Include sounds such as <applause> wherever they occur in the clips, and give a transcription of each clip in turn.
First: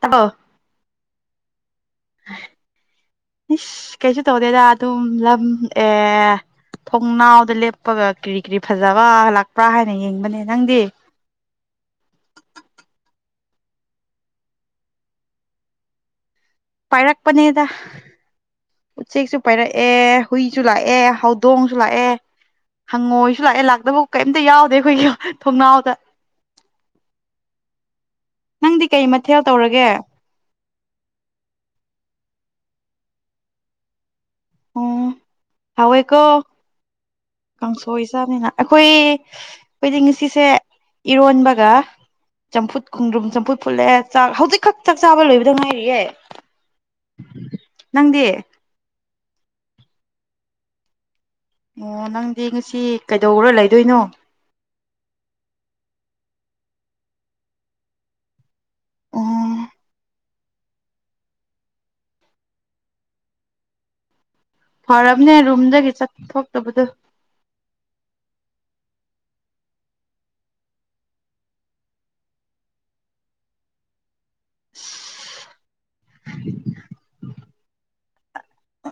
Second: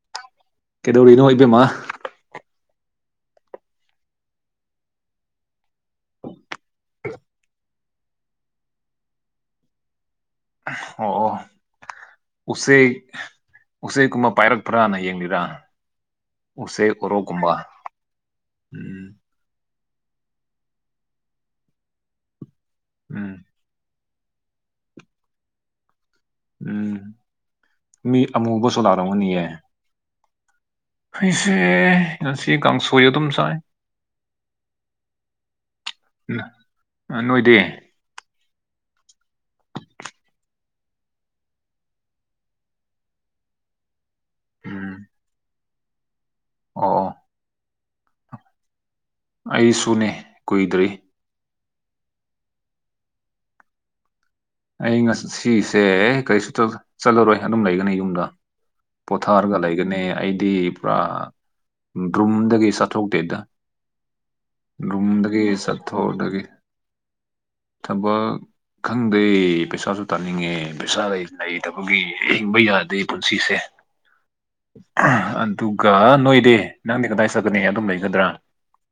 ꯇꯥꯕꯣ ꯀꯩꯗꯧꯔꯤꯅꯣ ꯏꯕꯦꯝꯃ ꯏꯁ ꯀꯩꯁꯨ ꯇꯧꯗꯦꯗ ꯑꯗꯨꯝ ꯂꯝ ꯑꯦ ꯊꯣꯡꯅꯥꯎꯗ ꯂꯦꯞꯄꯒ ꯀꯔꯤ ꯀꯔꯤ ꯐꯖꯕ ꯂꯥꯛꯄ꯭ꯔꯥ ꯍꯥꯢꯅ ꯌꯦꯡꯕꯅꯦ ꯅꯪꯗꯤ ꯑꯣ ꯑꯣ ꯎꯆꯦꯛ ꯎꯆꯦꯛꯀꯨꯝꯕ ꯄꯥꯢꯔꯛꯄ꯭ꯔꯥꯅ ꯌꯦꯡꯂꯤꯔꯥ ꯎꯨꯆꯦꯛ ꯑꯣꯔꯣꯛꯀꯨꯝꯕ ꯄꯥꯏꯔꯛꯄꯅꯦꯗ ꯎꯝ ꯄꯥꯢꯔꯛꯑꯦ ꯍꯨꯢꯁꯨ ꯂꯥꯛꯑꯦ ꯍꯧꯗꯣꯡꯁꯨ ꯂꯥꯛꯑꯦ ꯍꯪꯉꯣꯢꯁꯨ ꯎꯝ ꯂꯥꯛꯑꯦ ꯂꯥꯛꯇꯕ ꯀꯩꯝꯇ ꯌꯥꯎꯗꯦ ꯑꯩꯈꯣꯢꯒꯤ ꯊꯣꯡꯅꯥꯎꯗ ꯎꯝ ꯃꯤ ꯑꯃꯨꯕꯁꯨ ꯅꯪꯗꯤ ꯀꯩ ꯃꯊꯦꯜ ꯂꯥꯛꯔꯝꯒꯅꯤꯌꯦ ꯇꯧꯔꯒꯦ ꯑꯩꯁꯦ ꯉꯁꯤ ꯀꯥꯡꯁꯣꯢ ꯑꯗꯨꯝ ꯆꯥꯢ ꯑꯣ ꯍꯥꯎꯋ‌ꯦꯀꯣ ꯅꯣꯏꯗꯤ ꯀꯥꯡꯁ ꯁꯣꯢ ꯆꯥꯕꯅꯤꯅ ꯑꯩꯈꯣꯢ ꯑꯩꯈꯣꯢꯗꯤ ꯉꯁꯤꯁꯦ ꯏꯔꯣꯟꯕꯒ ꯆꯝꯐꯨꯠ ꯈꯨꯟꯗ꯭ꯔꯨꯝ ꯆꯝꯐꯨꯠ ꯐꯨꯠꯂꯦ ꯆꯥꯛ ꯍꯧꯖꯤꯛꯈꯛ ꯎꯝ ꯆꯥꯛ ꯆꯥꯕ ꯂꯣꯢꯕꯗ ꯉꯥꯢꯔꯤꯌꯦ ꯑꯣ ꯅꯪꯗꯤ ꯑꯩꯗꯤ ꯁꯨꯨꯅꯦ ꯀꯨꯢꯗ꯭ꯔꯤ ꯑꯣ ꯅꯪꯗꯤ ꯉꯁꯤ ꯀꯩꯗꯧꯔ ꯂꯩꯗꯨꯢꯅꯣ ꯑꯩ ꯉꯥꯁꯤꯁꯦ ꯀꯔꯤꯁꯨ ꯇꯧ ꯆꯠꯂꯔꯣꯢ ꯑꯗꯨꯝ ꯂꯩꯒꯅꯤ ꯌꯨꯝꯗ ꯄꯣꯊꯥꯔꯒ ꯑꯣ ꯂꯩꯒꯅꯤ ꯑꯩꯗꯤ ꯄꯨꯔꯥ ꯗ꯭ꯔꯨꯝꯗꯒꯤ ꯁꯊꯧꯇꯦꯗ ꯐꯔꯕꯅꯦ ꯔꯨꯝꯗꯒꯤ ꯆꯠꯊꯣꯛꯗꯒꯤ ꯆꯠꯊꯣꯛꯇꯕꯗꯣ ꯊꯕꯛ ꯈꯪ ꯑꯩ ꯄꯩꯁꯥꯁꯨ ꯇꯥꯅꯤꯡꯉꯦ ꯄꯩꯁꯥ ꯂꯩꯇꯕꯒꯤ ꯍꯤꯡꯕ ꯌꯥꯗꯦ ꯄꯨꯟꯁꯤꯁꯦ ꯑꯗꯨꯒ ꯅꯣꯢꯗꯤ ꯅꯪꯗꯤ ꯀꯗꯥꯢ ꯆꯠꯀꯅꯤ ꯑꯗꯨꯝ ꯂꯩꯒꯗ꯭ꯔꯥ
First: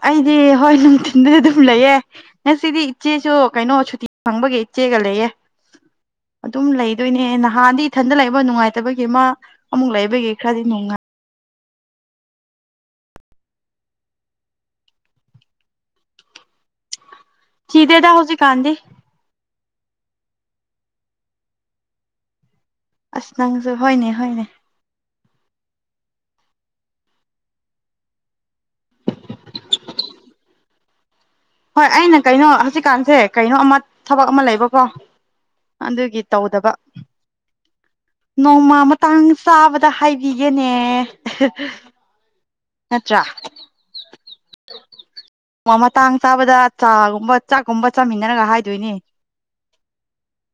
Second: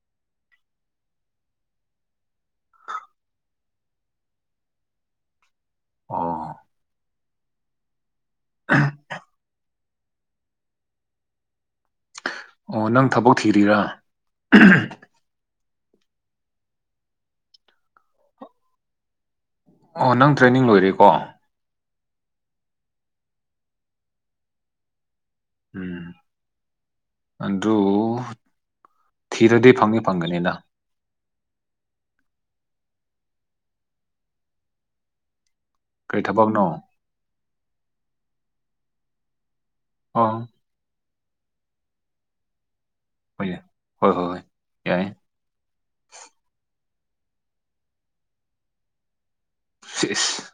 ꯑꯩꯗꯤ ꯍꯣꯢ ꯅꯨꯡꯊꯤꯟꯗꯗꯤ ꯑꯗꯨꯝ ꯂꯩꯌꯦ ꯉꯥꯁꯤꯗꯤ ꯏꯆꯦꯁꯨ ꯀꯩꯅꯣ ꯁꯨꯇꯤ ꯐꯪꯕꯒꯤ ꯏꯆꯦꯒ ꯂꯩꯌꯦ ꯑꯣ ꯑꯗꯨꯝ ꯂꯩꯗꯣꯢꯅꯦ ꯅꯍꯥꯟꯗꯤ ꯏꯊꯟꯗ ꯂꯩꯕ ꯅꯨꯡꯉꯥꯢꯇꯕꯒꯤ ꯑꯃ ꯑꯃꯨꯛ ꯂꯩꯕꯒꯤ ꯈꯔꯗꯤ ꯅꯨꯡꯉꯥꯢ ꯑꯣ ꯅꯪ ꯊꯕꯛ ꯊꯤꯔꯤꯔꯥ ꯆꯤꯗ‌ꯦꯗ ꯍꯧꯖꯤꯀꯥꯟꯗꯤ ꯑꯣ ꯅꯪ ꯇ꯭ꯔꯦꯅꯤꯡ ꯂꯣꯢꯔꯦꯀꯣ ꯑꯁ ꯅꯪꯁꯨ ꯍꯣꯢꯅꯦ ꯍꯣꯢꯅꯦ ꯎꯝ ꯑꯗꯨ ꯊꯤꯔꯗꯤ ꯐꯪꯉꯦ ꯐꯪꯒꯅꯤꯅ ꯍꯣꯏ ꯑꯩꯅ ꯀꯩꯅꯣ ꯍꯧꯖꯤꯛꯀꯥꯟꯁꯦ ꯀꯩꯅꯣ ꯑꯃ ꯊꯕꯛ ꯑꯃ ꯂꯩꯕꯀꯣ ꯑꯗꯨꯒꯤ ꯀꯔꯤ ꯊꯕꯛꯅꯣ ꯇꯧꯗꯕ ꯅꯣꯡꯃ ꯇꯥꯡ ꯆꯥꯕꯗ ꯑꯣ ꯍꯥꯏꯕꯤꯒꯦꯅꯦ ꯅꯠꯇ꯭ꯔꯥ ꯍꯣꯏ ꯌꯥꯏ ꯍꯣ ꯍꯣ ꯍꯣꯏ ꯌꯥꯏꯌꯦ ꯃ ꯃꯇꯥꯡ ꯆꯥꯕꯗ ꯆꯥꯒꯨꯝꯕ ꯆꯥꯛꯀꯨꯝꯕ ꯆꯥꯃꯤꯟꯅꯔꯒ ꯍꯥꯏꯗꯣꯏꯅꯦ ꯐꯤꯁ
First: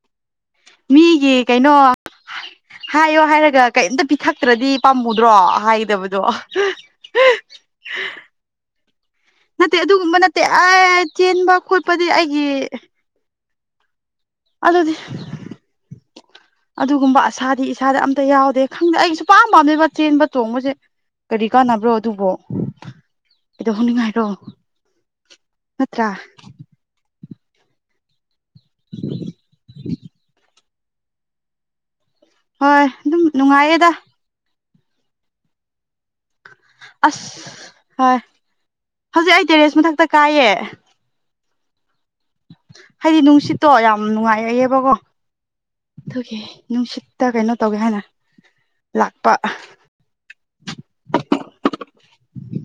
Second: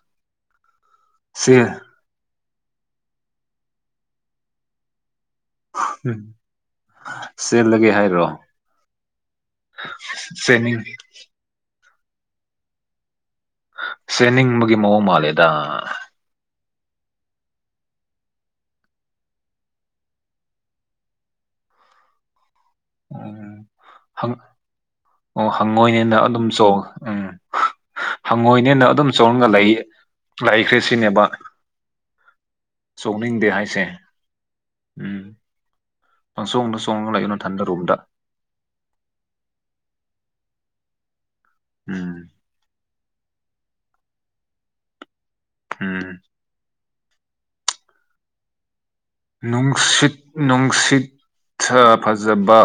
ꯃꯤꯒꯤ ꯀꯩꯅꯣ ꯍꯥꯏꯌꯣ ꯍꯥꯏꯔꯒ ꯀꯩꯝꯇ ꯄꯤꯊꯛꯇ꯭ꯔꯗꯤ ꯄꯥꯝꯃꯨꯗ꯭ꯔꯣ ꯎꯝ ꯍꯥꯏꯒꯗꯕꯗꯣ ꯆꯦꯜꯂꯒꯦ ꯍꯥꯏꯔꯣ ꯅꯠꯇꯦ ꯑꯗꯨꯒꯨꯝꯕ ꯅꯠꯇꯦ ꯑ ꯆꯦꯟꯅꯤꯡ ꯆꯦꯟꯕ ꯈꯣꯠꯄꯗꯤ ꯑꯩꯒꯤ ꯆꯦꯟꯅꯤꯡꯕꯒꯤ ꯑꯗꯨꯗꯤ ꯃꯑꯣꯡ ꯃꯥꯜꯂꯦꯗ ꯑꯗꯨꯒꯨꯝꯕ ꯑꯁꯥꯗꯤ ꯏꯁꯥꯗꯤ ꯑꯝꯇ ꯌꯥꯎꯗꯦ ꯈꯪꯗꯦ ꯑꯩꯒꯤ ꯁꯨꯄꯥꯝ ꯄꯥꯝꯗꯦꯕ ꯆꯦꯟꯕ ꯆꯣꯡꯕꯁꯦ ꯀꯔꯤ ꯀꯥꯟꯅꯕ꯭ꯔꯣ ꯑꯗꯨꯕꯨꯣ ꯎꯝ ꯀꯩꯗꯧꯍꯧꯅꯤꯡꯉꯥꯏꯔꯣ ꯍꯪ ꯑꯣ ꯍꯪꯉꯣꯏꯅꯦꯅ ꯑꯗꯨꯝ ꯆꯣꯡ ꯎꯝ ꯍꯪꯉꯣꯏꯅꯦꯅ ꯑꯗꯨꯝ ꯆꯣꯡꯔꯒ ꯂꯩ ꯂꯩꯈ꯭ꯔꯦ ꯁꯤꯅꯦꯕ ꯍꯣꯏ ꯑꯗꯨꯝ ꯁꯣꯛꯅꯤꯡꯗꯦ ꯍꯥꯏꯁꯦ ꯅꯨꯡꯉꯥꯏꯌꯦꯗ ꯎꯝ ꯄꯪꯆꯣꯡꯗ ꯆꯣꯡꯉꯒ ꯂꯩꯌꯨ ꯅꯊꯟꯗ ꯔꯨꯝꯗ ꯑꯁ ꯍꯣꯏ ꯍꯧꯖꯤꯛ ꯑꯩ ꯇꯦꯔꯦꯁ ꯃꯊꯛꯇ ꯀꯥꯏꯌꯦ ꯎꯝ ꯍꯥꯏꯗꯤ ꯅꯨꯡꯁꯤꯠꯇꯣ ꯌꯥꯝ ꯅꯨꯡꯉꯥꯏꯑꯑꯦꯕꯀꯣ ꯎꯝ ꯑꯗꯨꯒꯤ ꯅꯨꯡꯁꯤꯠ ꯇꯥ ꯀꯩꯅꯣ ꯇꯧꯒꯦ ꯍꯥꯏꯅ ꯂꯥꯛꯄ ꯅꯨꯡꯁꯤꯠ ꯅꯨꯡꯁꯤꯠ ꯁꯥ ꯐꯖꯕ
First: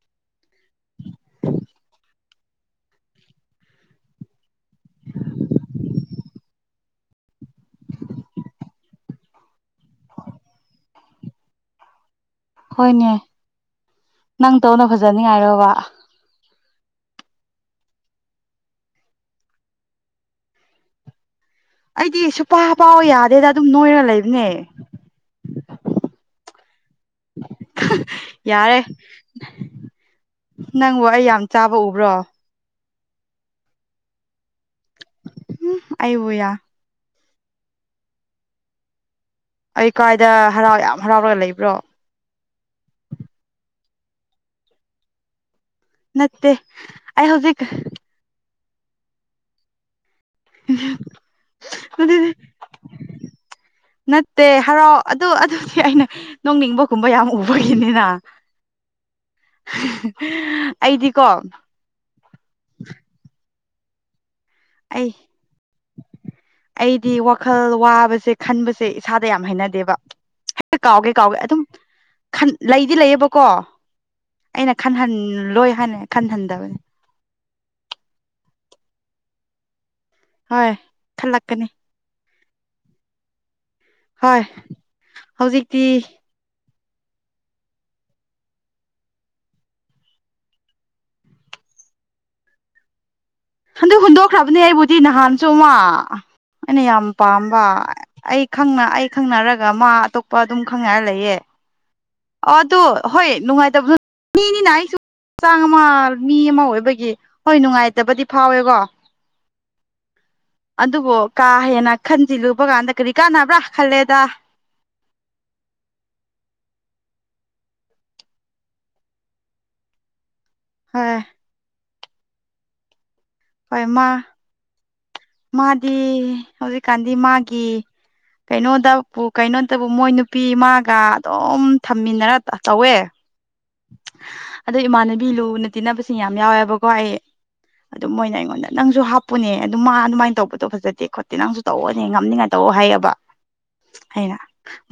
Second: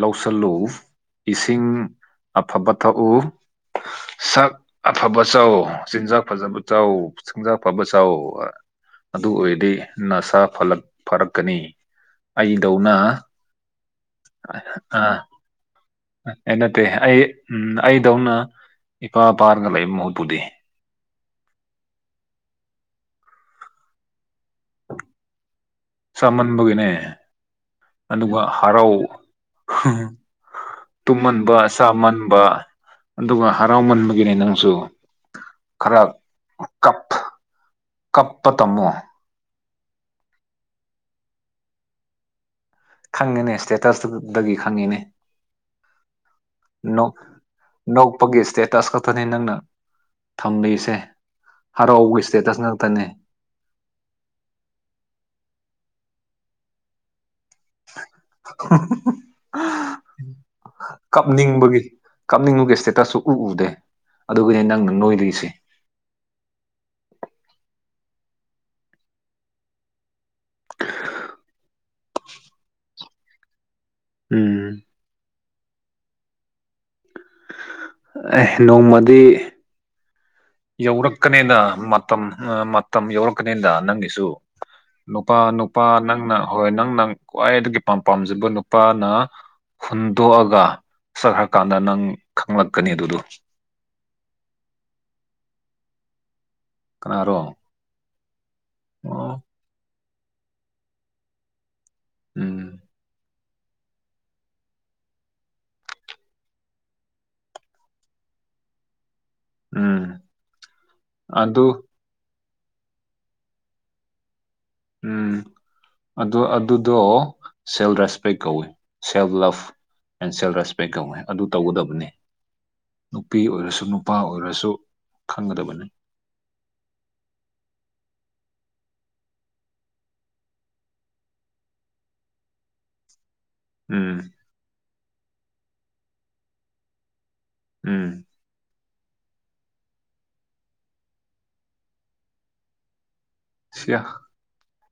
ꯂꯧꯁꯜꯂꯨ ꯏꯁꯤꯡ ꯑꯐꯕ ꯊꯛꯎ ꯁꯛ ꯑꯐꯕ ꯆꯥꯎ ꯆꯤꯟꯖꯥꯛ ꯐꯖꯕ ꯆꯥꯎ ꯆꯤꯟꯖꯥꯛ ꯑꯐꯕ ꯆꯥꯎ ꯑꯗꯨ ꯑꯣꯏꯔꯗꯤ ꯅꯁꯥ ꯐꯂꯛ ꯐꯔꯛꯀꯅꯤ ꯑꯩꯗꯧꯅ ꯍꯣꯏꯅꯦ ꯑ ꯑꯔꯣ ꯋꯥ ꯑꯦ ꯅꯠꯇꯦ ꯑꯩ ꯎꯝ ꯑꯩꯗꯧꯅ ꯏꯄꯥ ꯏꯄꯥꯔꯒ ꯂꯩꯕ ꯃꯍꯨꯠꯄꯨꯗꯤ ꯑꯩꯗꯤ ꯁꯨꯄꯥ ꯄꯥꯎ ꯌꯥꯗꯦꯗ ꯑꯗꯨꯝ ꯅꯣꯏꯔ ꯂꯩꯕꯅꯦ ꯆꯥꯃꯟꯕꯒꯤꯅꯦ ꯑꯗꯨꯒ ꯌꯥꯔꯦ ꯍꯔꯥꯎ ꯅꯪꯕꯨ ꯑꯩ ꯌꯥꯝ ꯇꯨꯝꯃꯟꯕ ꯆꯥꯕ ꯎꯕ꯭ꯔꯣ ꯆꯥꯃꯟꯕ ꯑꯗꯨꯒ ꯍꯔꯥꯎꯃꯟꯕꯒꯤꯅꯦ ꯅꯪꯁꯨ ꯈꯔ ꯑꯩꯕꯨ ꯌꯥ ꯀꯞ ꯀꯄ ꯇꯝꯃꯣ ꯑꯩ ꯀꯥꯏꯗ ꯍꯔꯥꯎ ꯌꯥꯝ ꯍꯔꯥꯎꯔꯒ ꯂꯩꯕ꯭ꯔꯣ ꯈꯪꯉꯦꯅꯦ ꯁ꯭ꯇꯦꯇꯁꯇꯗꯒꯤ ꯈꯪꯉꯤꯅꯦ ꯅꯠꯇꯦ ꯅꯣꯛ ꯑꯩ ꯍꯧꯖꯤꯛ ꯅꯣꯛꯄꯒꯤ ꯏꯁꯇꯦꯇꯁ ꯈꯛꯇꯅꯤ ꯅꯪꯅ ꯊꯝꯂꯤꯁꯦ ꯍꯔꯥꯎꯕ ꯏꯁꯇꯦꯇꯁ ꯉꯥꯛꯇꯅꯦ ꯅꯠꯇꯦ ꯍꯔꯥꯎ ꯑꯗꯨ ꯑꯗꯨꯗꯤ ꯑꯩꯅ ꯅꯣꯡꯅꯤꯡꯕ ꯀꯨꯝꯕ ꯌꯥꯝ ꯎꯕꯒꯤꯅꯤꯅ ꯑꯩꯗꯤꯀꯣ ꯀꯞꯅꯤꯡꯕꯒꯤ ꯀꯞꯅꯤꯡꯕꯒꯤ ꯏꯁꯇꯦꯇꯁꯁꯨ ꯎ ꯎꯗꯦ ꯑꯗꯨꯕꯨꯗꯤ ꯅꯪ ꯑꯩ ꯑꯩꯗꯤ ꯋꯥꯈꯜ ꯋꯥꯕꯁꯦ ꯈꯟꯕꯁꯦ ꯏꯁꯥꯗ ꯌꯥꯝ ꯍꯩꯅꯗꯦꯕ ꯍꯦꯛꯇ ꯀꯥꯎꯒꯦ ꯀꯥꯎꯒꯦ ꯑꯗꯨꯝ ꯈꯟ ꯂꯩꯗꯤ ꯂꯩꯌꯦꯕꯀꯣ ꯑꯩꯅ ꯎꯝ ꯈꯟꯍꯟꯂꯣꯏ ꯍꯥꯏꯅ ꯈꯟꯍꯟꯗꯕꯅꯤ ꯑꯦ ꯅꯣꯡꯃꯗꯤ ꯍꯣꯏ ꯌꯧꯔꯛꯀꯅꯦꯗ ꯈꯜꯂꯛꯀꯅꯤ ꯃꯇꯝ ꯃꯇꯝ ꯌꯧꯔꯛꯀꯅꯤꯗ ꯅꯪꯒꯤ ꯁꯨ ꯍꯣꯏ ꯅꯨꯄꯥ ꯍꯧꯖꯤꯛꯇꯤ ꯅꯨꯄꯥ ꯅꯪꯅ ꯍꯣꯏ ꯅꯪꯅ ꯈ꯭ꯋꯥꯏꯗꯒꯤ ꯄꯥꯝ ꯄꯥꯝꯖꯕ ꯅꯨꯄꯥꯅ ꯍꯨꯟꯗꯣꯛꯑꯒ ꯆꯠꯈ꯭ꯔꯀꯥꯟꯗ ꯅꯪ ꯈꯪꯂꯛꯀꯅꯤ ꯑꯗꯨꯗꯣ ꯍꯟꯗꯛ ꯍꯨꯟꯗꯣꯛꯈ꯭ꯔꯕꯅꯦ ꯑꯩꯕꯨꯗꯤ ꯅꯍꯥꯟꯁꯨ ꯑꯃ ꯑꯩꯅ ꯌꯥꯝ ꯀꯅꯥꯔꯣ ꯄꯥꯝꯕ ꯑꯩ ꯈꯪꯅ ꯑꯩ ꯑꯣ ꯈꯪꯅꯔꯒ ꯃꯥ ꯑꯇꯣꯞꯄ ꯑꯗꯨꯝ ꯈꯪꯅꯔ ꯂꯩꯌꯦ ꯑꯗꯣ ꯎꯝ ꯍꯣꯏ ꯅꯨꯡꯉꯥꯏꯇꯕ ꯃꯤꯅꯤꯅ ꯑꯩꯁꯨ ꯆꯥꯡ ꯑꯃ ꯃꯤ ꯑꯃ ꯑꯣꯏꯕꯒꯤ ꯍꯣꯏ ꯅꯨꯡꯉꯥꯏꯇꯕꯗꯤ ꯐꯥꯎꯋꯦꯒꯣ ꯎꯝ ꯑꯗꯨꯕꯨ ꯀꯥ ꯑꯗꯨ ꯍꯦꯟꯅ ꯈꯟꯖꯤꯜꯂꯨꯕ ꯀꯥꯟꯗ ꯀꯔꯤ ꯀꯥꯟꯅꯕ꯭ꯔꯥ ꯈꯜꯂꯦꯗ ꯎꯝ ꯑꯗꯨ ꯑꯗꯨꯗꯣ ꯁꯦꯜ ꯔꯦꯁꯄꯦꯛ ꯀꯧꯋꯤ ꯁꯦꯜꯐ ꯂꯞꯐ ꯑꯦꯟ ꯁꯦꯜ ꯔꯦꯁ ꯄꯦꯛ ꯀꯧꯋꯦ ꯍꯣꯏ ꯑꯗꯨ ꯇꯧꯒꯗꯕꯅꯤ ꯅꯨꯄꯤ ꯑꯣꯏꯔꯁꯨ ꯍꯣꯏ ꯃꯥ ꯅꯨꯄꯥ ꯑꯣꯏꯔꯁꯨ ꯈꯪꯒꯗꯕꯅꯤ ꯃꯥꯗꯤ ꯍꯧꯖꯤꯛꯀꯥꯟꯗꯤ ꯃꯥꯒꯤ ꯀꯩꯅꯣꯗꯕꯨ ꯀꯩꯅꯣꯗꯕꯨ ꯃꯣꯏ ꯅꯨꯄꯤ ꯃꯥꯒ ꯑꯗꯨꯝ ꯊꯝꯃꯤꯟꯅꯔ ꯆꯧꯋꯦ ꯎꯝ ꯑꯗꯣ ꯏꯃꯥꯟꯅꯕꯤ ꯂꯨꯅ ꯇꯤꯟꯅꯕꯁꯤꯡ ꯌꯥꯝ ꯌꯥꯎꯋꯦꯕꯀꯣ ꯑꯩ ꯑꯗꯨꯝ ꯎꯝ ꯃꯣꯏꯅ ꯑꯩꯉꯣꯟꯗ ꯅꯪꯁꯨ ꯍꯥꯞꯄꯨꯅꯦ ꯑꯗꯨ ꯃꯥ ꯑꯗꯨꯃꯥꯏꯅ ꯇꯧꯕꯗꯣ ꯐꯖꯗꯦ ꯈꯣꯠꯇꯦ ꯅꯪꯁꯨ ꯇꯧꯋꯣꯅꯦ ꯉꯝꯅꯤꯡꯉꯥꯏ ꯇꯧꯋꯣ ꯍꯥꯏꯌꯦꯕ ꯁꯤꯌꯥ ꯑꯩꯅ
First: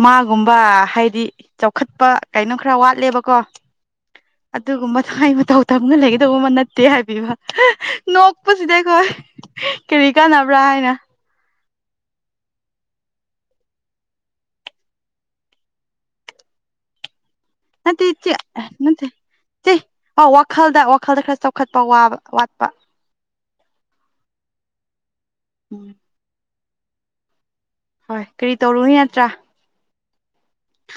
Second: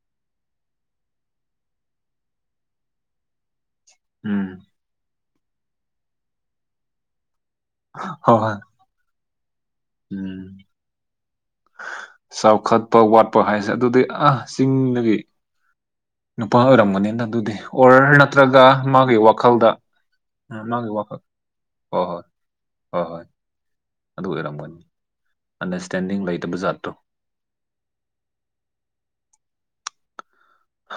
ꯃꯥꯒꯨꯝꯕ ꯍꯥꯏꯗꯤ ꯆꯥꯎꯈꯠꯄ ꯀꯩꯅꯣ ꯈꯔ ꯋꯥꯠꯂꯦꯕꯀꯣ ꯎꯝ ꯑꯗꯨꯒꯨꯝꯕꯗꯣ ꯑꯩ ꯃꯇꯧ ꯇꯝꯅ ꯂꯩꯒꯗꯧꯕ ꯑꯃ ꯅꯠꯇꯦ ꯍꯥꯏꯕꯤꯕ ꯅꯣꯛꯄꯁꯤꯗꯤ ꯍꯣꯏ ꯀꯔꯤ ꯎꯝ ꯀꯥꯟꯅꯕ꯭ꯔꯥ ꯍꯥꯏꯅ ꯆꯥꯎꯈꯠꯄ ꯋꯥꯠꯄ ꯍꯥꯏꯖꯦ ꯑꯗꯨꯗꯤ ꯑ ꯆꯤꯡꯗꯒꯤ ꯅꯨꯄꯥ ꯑꯣꯏꯔꯝꯒꯅꯤꯗ ꯑꯗꯨꯗꯤ ꯅꯠꯇꯦ ꯑꯣꯔ ꯏꯆꯦ ꯅꯠꯇ꯭ꯔꯒ ꯅꯠꯇꯦ ꯃꯥꯒꯤ ꯋꯥꯈꯜꯗ ꯏꯆꯦ ꯑ ꯋꯥꯈꯜꯗ ꯃꯥꯒꯤ ꯋꯥꯈꯜ ꯋꯥꯈꯜꯗ ꯈꯔ ꯆꯥꯎꯈꯠꯄ ꯍꯣꯏ ꯋꯥꯕ ꯍꯣꯏ ꯋꯥꯠꯄ ꯍꯣꯏ ꯍꯣꯏ ꯑꯗꯨ ꯑꯣꯏꯔꯝꯒꯅꯤ ꯎꯝ ꯑꯟꯗꯔꯁꯇꯦꯟꯗꯤꯡ ꯂꯩꯇꯕ ꯖꯥꯠꯇꯣ ꯍꯣꯏ ꯀꯔꯤ ꯇꯧꯔꯨꯏ ꯌꯠꯇ꯭ꯔꯥ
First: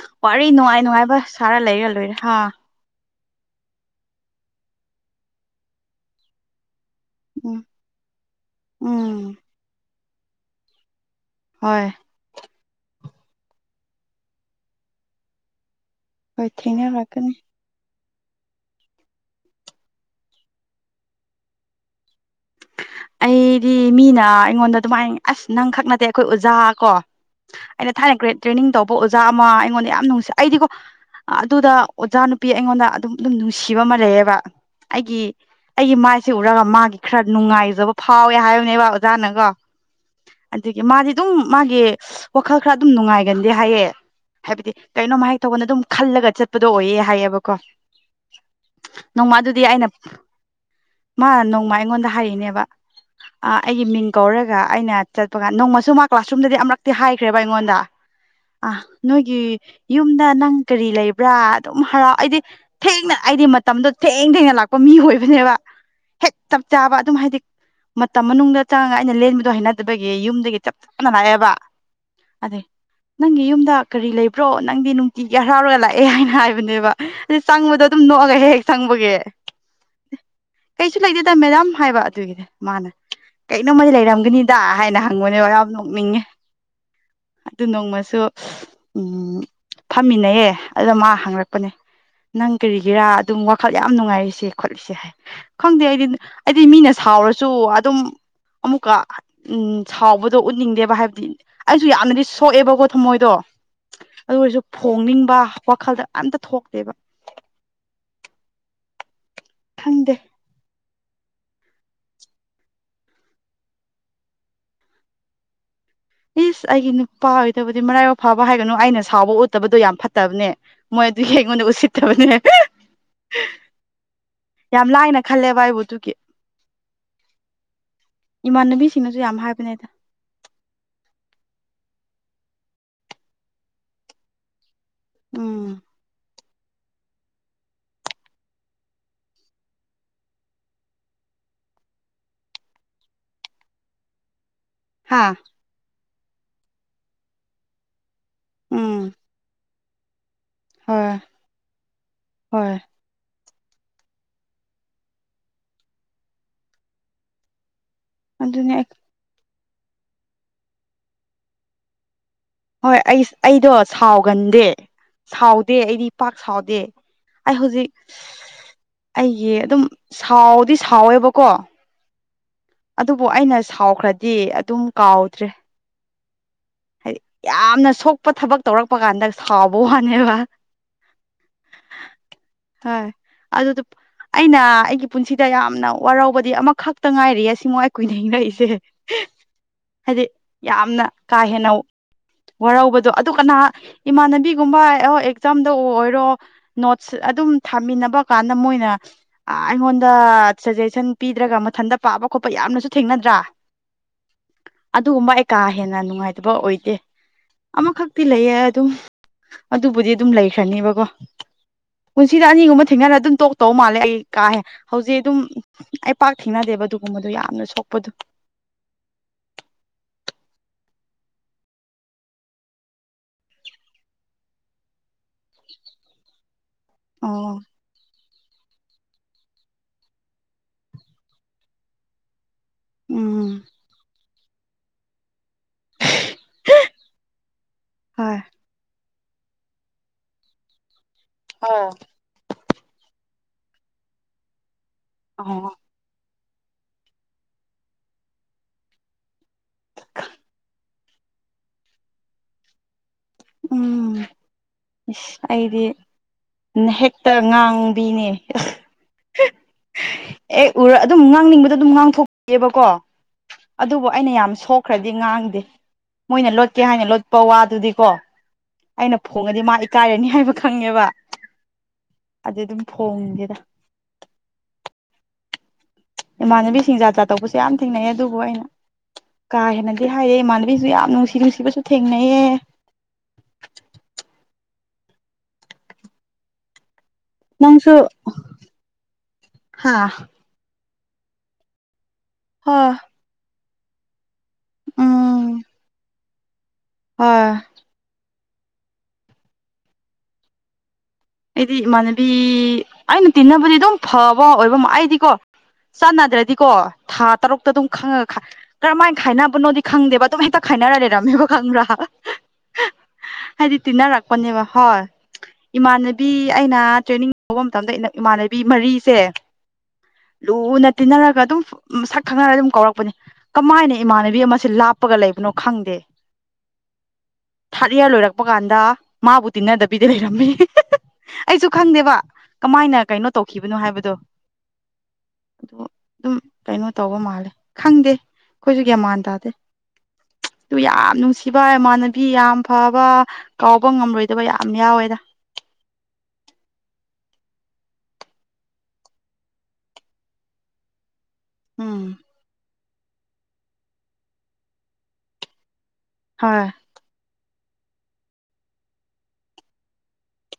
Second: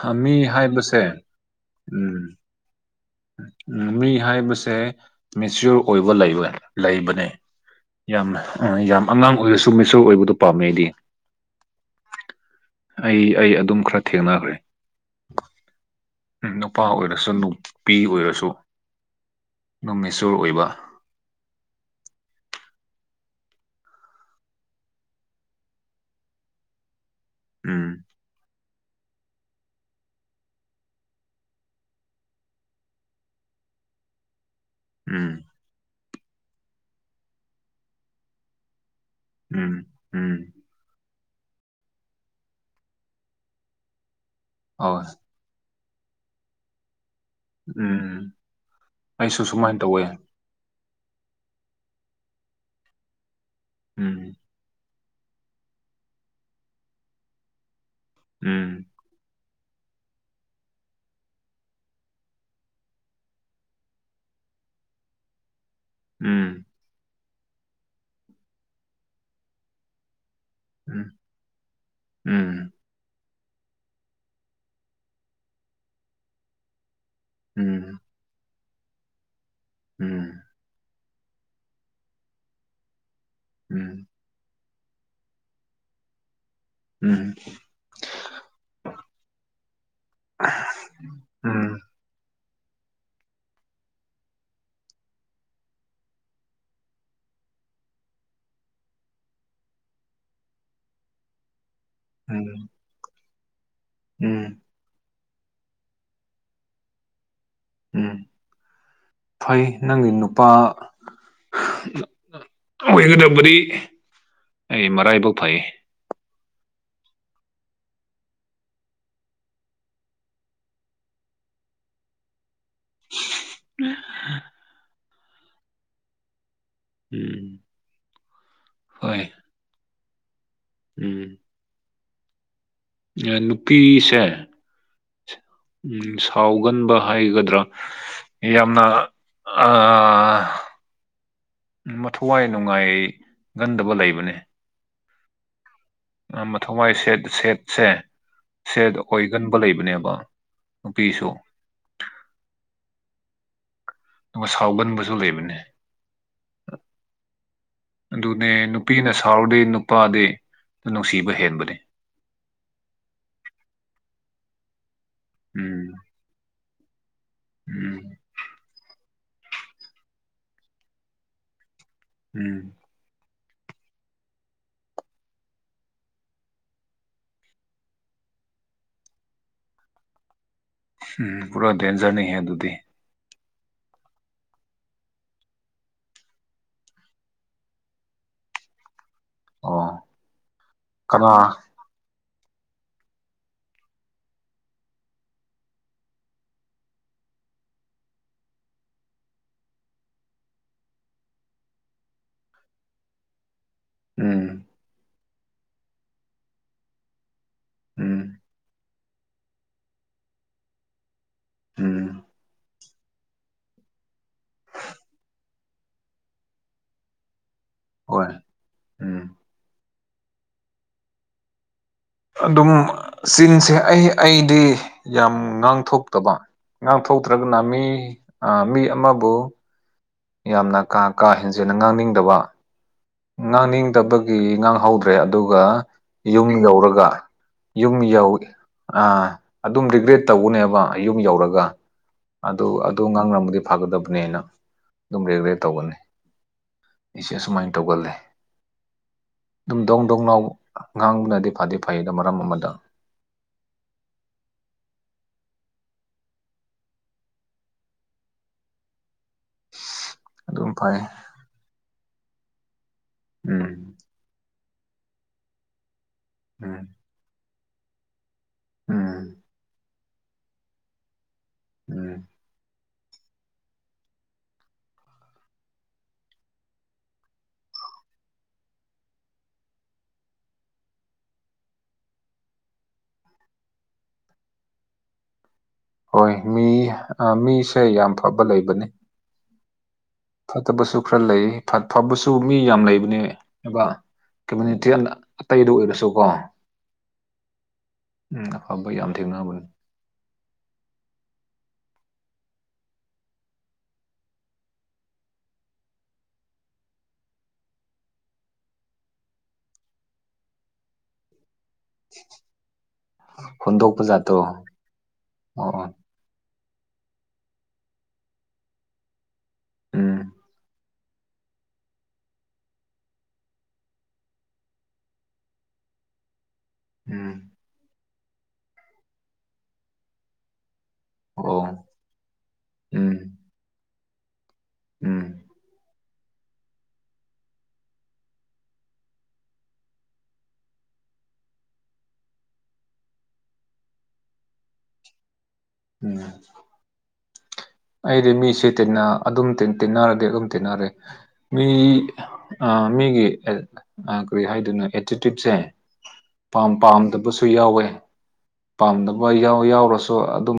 ꯑ ꯃꯤ ꯋꯥꯔꯤ ꯅꯨꯡꯉꯥꯏ ꯍꯥꯏꯕꯁꯦ ꯅꯨꯡꯉꯥꯏꯕ ꯁꯥꯔ ꯂꯩꯔ ꯂꯣꯏꯔꯦ ꯍꯥ ꯎꯝ ꯃꯤ ꯍꯥꯏꯕꯁꯦ ꯃꯦꯆꯤꯌꯣꯔ ꯑꯣꯏꯕ ꯂꯩꯕ ꯂꯩꯕ ꯅꯦ ꯎꯝ ꯌꯥꯝ ꯌꯥꯝ ꯎꯝ ꯑꯉꯥꯡ ꯑꯣꯏꯔꯁꯨ ꯃꯦꯆꯤꯌꯣꯔ ꯑꯣꯏꯕꯗꯣ ꯄꯥꯝꯃꯦ ꯑꯩꯗꯤ ꯍꯣꯏ ꯑꯩ ꯑꯩ ꯑꯗꯨꯝ ꯈꯔ ꯊꯦꯡꯅꯈ꯭ꯔꯦ ꯍꯣꯏ ꯎꯝ ꯅꯨꯄꯥ ꯑꯣꯏꯔꯁꯨ ꯊꯦꯡꯅꯔꯛꯀꯅꯤ ꯅꯨꯄꯤ ꯑꯣꯏꯔꯁꯨ ꯗꯨꯝ ꯃꯦꯆꯤꯌꯣꯔ ꯑꯣꯏꯕ ꯑꯩꯗꯤ ꯃꯤꯅ ꯑꯩꯉꯣꯟꯗ ꯑꯗꯨꯃꯥꯏꯅ ꯑꯁ ꯅꯪ ꯈꯛ ꯅꯠꯇꯦ ꯑꯩꯈꯣꯏ ꯑꯣꯖꯥ ꯀꯣ ꯎꯝ ꯑꯩꯅ ꯊꯥꯏꯅ ꯒ꯭ꯔꯦꯠ ꯇ꯭ꯔꯦꯅꯤꯡ ꯇꯧꯕ ꯑꯣꯖꯥ ꯑꯃ ꯑꯩꯉꯣꯟꯗ ꯌꯥꯝ ꯅꯨꯡꯁꯤ ꯑꯩꯗꯤꯀꯣ ꯑꯗꯨꯗ ꯑꯣꯖꯥ ꯅꯨꯄꯤ ꯑꯩꯉꯣꯟꯗ ꯑꯗꯨꯝ ꯗꯨꯝ ꯅꯨꯡꯁꯤꯕ ꯑꯃ ꯂꯩꯌꯦꯕ ꯑꯩꯒꯤ ꯎꯝ ꯑꯩꯒꯤ ꯃꯥꯏꯁꯦ ꯎꯔꯒ ꯃꯥꯒꯤ ꯈꯔ ꯅꯨꯡꯉꯥꯏꯖꯕ ꯐꯥꯎꯋꯦ ꯍꯥꯏꯕꯅꯦꯕ ꯖꯥꯅꯀꯣ ꯎꯝ ꯎꯝ ꯗꯒꯤ ꯃꯥꯗꯤ ꯑꯗꯨꯝ ꯃꯥꯒꯤ ꯋꯥꯈꯜ ꯈꯔ ꯑꯗꯨꯝ ꯅꯨꯡꯉꯥꯏꯒꯟꯗꯦ ꯍꯥꯏꯌꯦ ꯍꯥꯏꯕꯗꯤ ꯍꯣꯏ ꯀꯩꯅꯣꯝ ꯍꯥꯏ ꯇꯧꯕꯅꯦ ꯑꯗꯨꯝ ꯈꯜꯂꯒ ꯆꯠꯄꯗꯣ ꯑꯣꯏꯌꯦ ꯍꯥꯏꯌꯦꯕ ꯀꯣ ꯎꯝ ꯅꯣꯡꯃ ꯑꯩꯁꯨ ꯑꯗꯨꯗꯤ ꯁꯨꯃꯥꯏꯅ ꯑꯩꯅ ꯇꯧꯋꯦ ꯃꯥ ꯅꯣꯡꯃ ꯑꯩꯉꯣꯟꯗ ꯍꯥꯏꯔꯛꯏꯅꯦꯕ ꯑ ꯑꯩꯒꯤ ꯃꯤꯡ ꯎꯝ ꯀꯧꯔꯒ ꯑꯩꯅ ꯆꯠꯄꯒ ꯅꯣꯡꯃꯁꯨ ꯃꯥ ꯀ꯭ꯂꯥꯁꯔꯨꯝꯗꯗꯤ ꯑꯃꯔꯛꯇꯤ ꯍꯥꯏꯈ꯭ꯔꯦꯕ ꯑꯩꯉꯣꯟꯗ ꯑ ꯎꯝ ꯅꯣꯏꯒꯤ ꯌꯨꯝꯗ ꯅꯪ ꯀꯔꯤ ꯂꯩꯕ꯭ꯔꯥ ꯑꯗꯨꯝ ꯍꯔꯥ ꯑꯩꯗꯤ ꯊꯦꯡꯅ ꯑꯩꯗꯤ ꯃꯇꯝꯗꯣ ꯊꯦꯡ ꯊꯦꯡꯅ ꯂꯥꯛꯄ ꯃꯤ ꯑꯣꯏꯕꯅꯦꯕ ꯍꯦꯛ ꯎꯝ ꯆꯞ ꯆꯥꯕ ꯑꯗꯨꯝ ꯍꯥꯏꯗꯤ ꯃꯇꯝ ꯃꯅꯨꯡꯗ ꯆꯥꯡꯉꯒ ꯑꯩꯅ ꯂꯦꯟꯕꯗꯣ ꯍꯩꯅꯗꯕꯒꯤ ꯌꯨꯝꯗꯒꯤ ꯆꯞ ꯆꯥꯅ ꯂꯥꯛꯑꯦꯕ ꯑꯗꯨꯏ ꯅꯪꯒꯤ ꯌꯨꯝꯗ ꯀꯔꯤ ꯂꯩꯕ꯭ꯔꯣ ꯅꯪꯗꯤ ꯅꯨꯡꯇꯤꯒꯤ ꯍꯔꯥꯎꯔꯒ ꯂꯥꯛꯑꯦ ꯍꯥꯏꯅ ꯍꯥꯏꯕꯅꯦꯕ ꯗꯤ ꯆꯪꯕꯗꯣ ꯑꯗꯨꯝ ꯅꯣꯛꯑꯒ ꯍꯦꯛ ꯍꯦꯛ ꯆꯪꯕꯒꯤ ꯎꯝ ꯀꯩꯁꯨ ꯂꯩꯇꯦꯗ ꯃꯦꯗꯥꯝ ꯍꯥꯏꯕ ꯑꯗꯨꯒꯤꯗꯤ ꯃꯥꯅ ꯀꯩꯅꯣꯃꯗꯤ ꯂꯩꯔꯝꯒꯥꯅꯤ ꯗꯥ ꯍꯥꯏꯅ ꯍꯪꯕꯅꯦꯕ ꯌꯥꯝ ꯅꯣꯛꯅꯤꯡꯉꯦ ꯎꯝ ꯑꯗꯨ ꯅꯣꯡꯃꯁꯨ ꯎꯝ ꯐꯝꯃꯤꯟꯅꯩꯌꯦ ꯑꯗꯨꯗ ꯃꯥ ꯍꯪꯪꯂꯛꯄꯅꯦ ꯅꯪ ꯀꯦꯔꯤꯒꯤꯔꯥ ꯑꯗꯨꯝ ꯋꯥꯈꯜ ꯌꯥꯝ ꯅꯨꯡꯉꯥꯏꯔꯤꯁꯦ ꯈꯣꯠꯂꯤꯁꯦ ꯍꯥꯏ ꯈꯪꯗꯦ ꯑꯩꯗꯤ ꯑꯩꯗꯤ ꯃꯤꯅ ꯁꯥꯎꯔꯁ ꯁꯨ ꯑꯗꯨꯝ ꯑꯃꯨꯛꯀꯥ ꯎꯝ ꯁꯥꯎꯕꯗꯣ ꯎꯠꯅꯤꯡꯗꯦꯕ ꯍꯥꯏꯕꯗꯤ ꯑꯩꯁꯨ ꯌꯥꯝꯅꯗꯤ ꯁꯣꯛꯑꯦꯕꯀꯣ ꯊꯃꯣꯏꯗꯣ ꯑꯗꯨ ꯑꯣꯏꯔꯁꯨ ꯐꯣꯡꯅꯤꯡꯕ ꯋꯥꯈꯜꯗ ꯑꯝꯇꯥ ꯊꯣꯛꯇꯦꯕ ꯎꯝ ꯐꯩ ꯅꯪꯒꯤ ꯈꯪꯗꯦ ꯅꯨꯄꯥ ꯑꯣꯏꯒꯗꯕꯗꯤ ꯑꯩ ꯃꯔꯥꯏꯕꯛ ꯐꯩꯌ‌ꯦ ꯏꯁ ꯑꯩꯒꯤ ꯅꯨꯄꯥ ꯑꯣꯏꯗꯕꯗꯤ ꯃꯔꯥꯏꯕꯛ ꯐꯕ ꯍꯥꯏꯒꯅꯨ ꯑꯩꯅ ꯁꯥꯎꯕ ꯎꯠꯇꯕꯗꯣ ꯌꯥꯝ ꯐꯠꯇꯕꯅꯦ ꯃꯣꯏ ꯑꯗꯨꯒꯤ ꯑꯩꯉ‌ꯣꯟꯗ ꯎꯁꯤꯠꯇꯕꯅ‌ꯦ <inaudible> ꯌꯥꯝ ꯂꯥꯏꯅ ꯈꯜꯂꯦꯕ ꯑꯩꯕꯨ ꯑꯗꯨꯒꯤ ꯎꯝ ꯏꯃꯥꯟꯅꯕꯤꯁꯤꯡꯅꯁꯨ ꯍꯣꯏ ꯌꯥꯝ ꯍꯥꯏꯕꯅꯦꯗ ꯎꯝ ꯑꯦ ꯅꯨꯄꯤꯁꯦ ꯎꯝ ꯁꯥꯎ ꯀꯥꯎꯒꯟꯕ ꯍꯥꯏꯒꯗ꯭ꯔꯥ ꯌꯥꯝꯅ ꯑꯥ ꯃꯊꯋꯥꯏ ꯅꯨꯡꯉꯥꯏꯒꯟꯗꯕ ꯂꯩꯕꯅꯦ ꯍꯥꯥ ꯑꯥ ꯃꯊꯧꯋꯥꯏ ꯁꯦꯠ ꯁꯦꯠꯁꯦ ꯁꯦꯠ ꯎꯝ ꯑꯣꯏꯒꯟꯕ ꯂꯩꯕꯅꯦꯕ ꯍꯣꯏ ꯅꯨꯄꯤꯁꯨ ꯍꯣꯏ ꯗꯨꯒꯥ ꯁꯥꯎꯒꯟꯕꯁꯨ ꯂꯩꯕꯅꯦ ꯑꯗꯨꯅꯦ ꯅꯨꯄꯤꯅ ꯁꯥꯎꯔꯗꯤ ꯅꯨꯄꯥꯗꯤ ꯅꯨꯡꯁꯤꯕ ꯍꯦꯟꯕꯅꯤ ꯍꯣꯏ ꯑꯩ ꯑꯩꯗꯣ ꯁꯥꯎꯒꯟꯗꯦ ꯁꯥꯎꯗꯦ ꯎꯝ ꯑꯩꯗꯤ ꯄꯥꯛ ꯁꯥꯎꯗꯦ ꯑꯩ ꯍꯧꯖꯤꯛ ꯎꯝ ꯑꯩꯒꯤ ꯑꯗꯨꯝ ꯁꯥꯎꯗꯤ ꯁꯥꯎꯋꯦꯕꯀꯣ ꯎꯝ ꯑꯗꯨꯕꯨ ꯑꯩꯅ ꯁꯥꯎꯈ꯭ꯔꯥꯗꯤ ꯑꯗꯨꯝ ꯀꯥꯎꯗ꯭ꯔꯦ ꯍꯥꯏꯗꯤ ꯌꯥꯝꯅ ꯁꯣꯛꯄ ꯊꯕꯛ ꯇꯧꯔꯛꯄ ꯀꯥꯟꯗ ꯁꯥꯎꯕ ꯋꯥꯅꯦꯕ ꯎꯝ ꯄꯨꯔꯥ ꯗꯦꯟꯖꯔꯅꯤꯍ‌ꯦ ꯑꯗꯨꯗꯤ ꯍꯣꯏ ꯑꯗꯨꯗꯨ ꯑꯩꯅ ꯑꯩꯒꯤ ꯄꯨꯟꯁꯤꯗ ꯌꯥꯝꯅ ꯋꯥꯔꯧꯕꯗꯤ ꯑꯃꯈꯛꯇꯥ ꯉꯥꯏꯔꯤꯌꯦ ꯁꯤꯃꯨꯉꯥꯏ ꯀꯨꯏꯅ ꯍꯤꯡꯔꯛꯏꯁꯦ <inaudible> ꯍꯥꯏꯗꯤ ꯌꯥꯝꯅ ꯀꯅꯥ ꯀꯥ ꯍꯦꯟꯅꯧ ꯋꯥꯔꯧꯕꯗꯣ ꯑꯗꯨ ꯀꯅꯥ ꯏꯃꯥꯟꯅꯕꯤꯒꯨꯝꯕ ꯑꯣ ꯑꯦꯛꯖꯥꯝꯗꯕꯨ ꯑꯣꯏꯔꯣ ꯅꯣꯠꯁ ꯑꯗꯨꯝ ꯊꯥꯃꯤꯟꯅꯕ ꯀꯥꯟꯗ ꯃꯣꯏꯅ ꯑꯥ ꯑꯩꯉꯣꯟꯗ ꯁꯖꯦꯁꯟ ꯄꯤꯗ꯭ꯔꯒ ꯃꯊꯟꯇ ꯄꯥꯕ ꯈꯣꯠꯄ ꯌꯥꯝꯅꯁꯨ ꯊꯦꯡꯅꯗ꯭ꯔꯥ ꯎꯝ ꯑꯗꯨꯒꯨꯝꯕ ꯑꯩ ꯀꯥ ꯍꯦꯟꯅ ꯅꯨꯡꯉꯥꯏꯇꯕ ꯑꯣꯏꯗꯦ ꯑꯃꯈꯛꯇꯤ ꯎꯝ ꯂꯩꯌꯦ ꯑꯗꯨꯝ ꯑꯗꯨꯕꯨꯗꯤ ꯑꯗꯨꯝ ꯂꯩꯈ꯭ꯔꯅꯦꯕꯀꯣ ꯎꯝ ꯄꯨꯟꯁꯤꯗ ꯑꯅꯤꯒꯨꯝꯕ ꯊꯦꯡꯅꯔꯒ ꯑꯗꯨꯝ ꯇ‌ꯣꯛ ꯇꯧ ꯃꯥꯜꯂꯦ ꯑꯩ ꯀꯥꯍꯦ ꯍꯧꯖꯤꯛ ꯑꯗꯨꯝ ꯑꯩ ꯄꯥꯛ ꯊꯦꯡꯅꯗꯦꯕ ꯑꯗꯨꯒꯨꯝꯕꯗꯣ ꯌꯥꯝꯅ ꯁꯣꯛꯄꯗꯣ ꯍꯣꯏ ꯎꯝ ꯑꯗꯨꯝ ꯆꯤꯟꯁꯦ ꯑꯩ ꯑꯩꯗꯤ ꯌꯥꯝ ꯉꯥꯡꯊꯣꯛꯇꯕ ꯑꯣ ꯉꯥꯡꯊꯣꯛꯇ꯭ꯔꯒꯅ ꯃꯤ ꯑꯥ ꯃꯤ ꯑꯃꯕꯨ ꯌꯥꯝꯅ ꯀꯥ ꯀꯥ ꯍꯦꯟꯖꯤꯟꯅ ꯉꯥꯡꯅꯤꯡꯗꯕ ꯎꯝ ꯉꯥꯡꯅꯤꯡꯗꯕꯒꯤ ꯉꯥꯡꯍꯧꯗ꯭ꯔꯦ ꯑꯗꯨꯒ ꯌꯨꯝ ꯌꯧꯔꯒ ꯌꯨꯝ ꯌꯧ ꯍꯣꯏ ꯑꯥ ꯑꯗꯨꯝ ꯔꯤꯒ꯭ꯔꯦꯠ ꯇꯧꯒꯅꯦꯕ ꯌꯨꯝ ꯌꯧꯔ ꯑꯗꯨꯒ ꯑꯣ ꯑꯗꯨ ꯑꯗꯨ ꯉꯥꯡꯔꯝꯕꯗꯤ ꯐꯒꯗꯕꯅꯦꯅ ꯑꯗꯨꯝ ꯔꯦꯒ꯭ꯔꯦꯠ ꯑꯣ ꯇꯧꯕꯅꯦ ꯑꯩꯁꯦ ꯑꯁꯨꯃꯥꯏꯅ ꯇꯧꯒꯜꯂꯦ ꯑꯗꯨꯝ ꯗꯣꯡ ꯗꯣꯡ ꯅꯥꯥꯎ ꯉꯥꯡꯔꯗꯤ ꯐꯗꯤ ꯐꯩꯌꯦ ꯃꯔꯝ ꯑꯃꯗ ꯎꯝ ꯏꯁ ꯑꯩꯗꯤ ꯅꯦ ꯍꯦꯛꯇ ꯉꯥꯡꯕꯤꯅꯦ ꯑꯗꯨꯝ ꯑꯦꯛ ꯎꯔ ꯐꯩ ꯑꯗꯨꯝ ꯉꯥꯡꯅꯤꯡꯕꯗꯣ ꯑꯗꯨꯝ ꯉꯥꯡꯊꯣꯛꯑꯦꯕꯀꯣ ꯎꯝ ꯑꯗꯨꯕꯨ ꯑꯩꯅ ꯌꯥꯝ ꯁꯣꯛꯈ꯭ꯔꯗꯤ ꯉꯥꯡꯗꯦ ꯃꯣꯏꯅ ꯎꯝ ꯂꯣꯠꯀꯦ ꯍꯥꯏꯅ ꯂꯣꯠꯄ ꯋꯥꯗꯨꯗꯤꯀꯣ ꯑꯩꯅ ꯎꯝ ꯐꯣꯡꯉꯗꯤ ꯃꯥ ꯏꯀꯥꯏꯔꯅꯤ ꯍꯥꯏꯕ ꯈꯪꯉꯦꯕ ꯎꯝ ꯑꯗꯨ ꯗꯨꯝ ꯐꯣꯡꯗꯦꯗ ꯏꯃꯥꯟꯅꯕꯤ ꯁꯤꯡ ꯖꯥꯠ ꯖꯠ ꯇꯧꯕꯁꯤ ꯌꯥꯝ ꯊꯦꯡꯅꯩꯌꯦ ꯑꯗꯨꯕꯨ ꯑꯩꯅ ꯀꯥ ꯍꯦꯟꯅꯗꯤ ꯍꯥꯏꯌꯦ ꯏꯃꯥꯟꯅꯕꯤꯁꯨ ꯌꯥꯝ ꯅꯨꯡꯁꯤ ꯅꯨꯡꯁꯤꯕꯁꯨ ꯊꯦꯡꯅꯩꯌꯦ ꯍꯣꯏ ꯃꯤ ꯑꯥ ꯃꯤꯁꯦ ꯌꯥꯝ ꯐꯕ ꯂꯩꯕꯅꯦ ꯍꯥꯥ ꯐꯠꯇꯕꯁꯨ ꯈꯔ ꯂꯩꯑꯦ ꯐꯠ ꯐꯕꯁꯨ ꯃꯤ ꯌꯥꯝ ꯍꯣꯏ ꯂꯩꯕꯅꯦ ꯍꯥꯏꯕ ꯀꯝꯃꯨꯅꯤꯇꯤ ꯎꯝ ꯑꯇꯩꯗ ꯑꯣꯏꯔꯁꯨꯀꯣ ꯍꯣꯏ ꯎꯝ ꯑꯐꯕ ꯌꯥꯝ ꯊꯦꯡꯅꯕꯅꯦ ꯑꯩꯗꯤ ꯏꯃꯥꯟꯅꯕꯤ ꯑꯩꯅ ꯇꯤꯟꯅꯕꯗꯤ ꯑꯗꯨꯝ ꯐꯕ ꯑꯣꯏꯕ ꯑꯩꯗꯤꯀꯣ ꯆꯥꯟꯅꯗ꯭ꯔꯗꯤꯀꯣ ꯊꯥ ꯇꯔꯨꯛꯇ ꯑꯗꯨꯝ ꯈꯪꯉ ꯀꯔꯃꯥꯏ ꯈꯥꯏꯅꯕꯅꯣꯗꯤ ꯈꯪꯗꯦꯕ ꯑꯗꯨꯝ ꯍꯦꯛꯇ ꯈꯥꯏꯅꯔ ꯂꯩꯔꯝꯃꯦꯕ ꯈꯪꯕ꯭ꯔꯥ ꯍꯥꯏꯗꯤ ꯍꯨꯟꯗꯣꯛꯄ ꯖꯥꯠꯇꯣ ꯇꯤꯟꯅꯔꯛꯄꯅꯦꯕ ꯍꯣꯏ ꯑꯣ ꯑꯣ ꯏꯃꯥꯟꯅ ꯄꯤ ꯑꯩꯅ ꯇ꯭ꯔꯦꯅꯤꯡ ꯇꯧꯕ ꯃꯇꯝꯗ ꯏꯃꯥꯟꯅꯕꯤ ꯃꯔꯤꯁꯦ ꯎꯝ ꯂꯨꯅ ꯇꯤꯟꯅꯔꯒ ꯑꯗꯨꯝ ꯃꯁꯛ ꯈꯪꯅꯔꯒ ꯑꯗꯨꯝ ꯀꯧꯔꯛꯄꯅꯦ ꯀꯃꯥꯏꯅ ꯏꯃꯥꯟꯅꯕꯤ ꯑꯃꯁꯦ ꯂꯥꯞꯄꯒ ꯂꯩꯕꯅꯣ ꯈꯪꯗꯦ ꯎꯝ ꯕꯤ. ꯑꯦ ꯂꯣꯏꯔꯛꯄ ꯀꯥꯟꯗ ꯃꯥꯕꯨ ꯇꯤꯟꯅꯗꯕꯤꯗ ꯂꯩꯔꯝꯃꯦ ꯑꯣ ꯑꯩꯁꯨ ꯈꯪꯗꯦꯕ ꯀꯃꯥꯏꯅ ꯎꯝ ꯀꯩꯅꯣ ꯇꯧꯈꯤꯕꯅꯣ ꯍꯥꯏꯕꯗꯣ ꯎꯝ ꯑꯗꯣ ꯗꯨꯝ ꯀꯩꯅꯣ ꯇꯧꯕ ꯃꯥꯜꯂꯦ ꯈꯪꯗꯦ ꯑꯈꯣꯏꯁꯨ ꯒ꯭ꯌꯥꯟ ꯃꯥꯟ ꯇꯥꯗꯦ ꯑꯗꯨꯨ ꯌꯥꯝ ꯅꯨꯡꯁꯤꯕ ꯏꯃꯥꯟꯅꯕꯤ ꯌꯥꯝ ꯐꯕ ꯀꯥꯎꯕ ꯉꯝꯔꯣꯏꯗꯕ ꯌꯥꯝ ꯌꯥꯎꯋꯦꯗ ꯎꯝ ꯑꯩꯗꯤ ꯃꯤꯁꯦ ꯇꯤꯅꯥ ꯑꯗꯨꯝ ꯇꯤꯟ ꯇꯤꯟꯅꯔꯗꯤ ꯑꯗꯨꯝ ꯇꯤꯟꯅꯔꯦ ꯃꯤ ꯎꯝ ꯑꯥ ꯃꯤꯒꯤ ꯑꯦ ꯑꯥ ꯀꯔꯤ ꯍꯥꯏꯗꯣꯏꯅꯣ ꯑꯦꯇꯤꯇ꯭ꯌꯨꯠꯁꯦ ꯍꯣꯏ ꯄꯥꯝ ꯄꯥꯝꯗꯕꯁꯨ ꯌꯥꯎꯋꯦ ꯄꯥꯝꯗꯕ ꯌꯥꯎ ꯌꯥꯎꯔꯁꯨ ꯑꯗꯨꯝ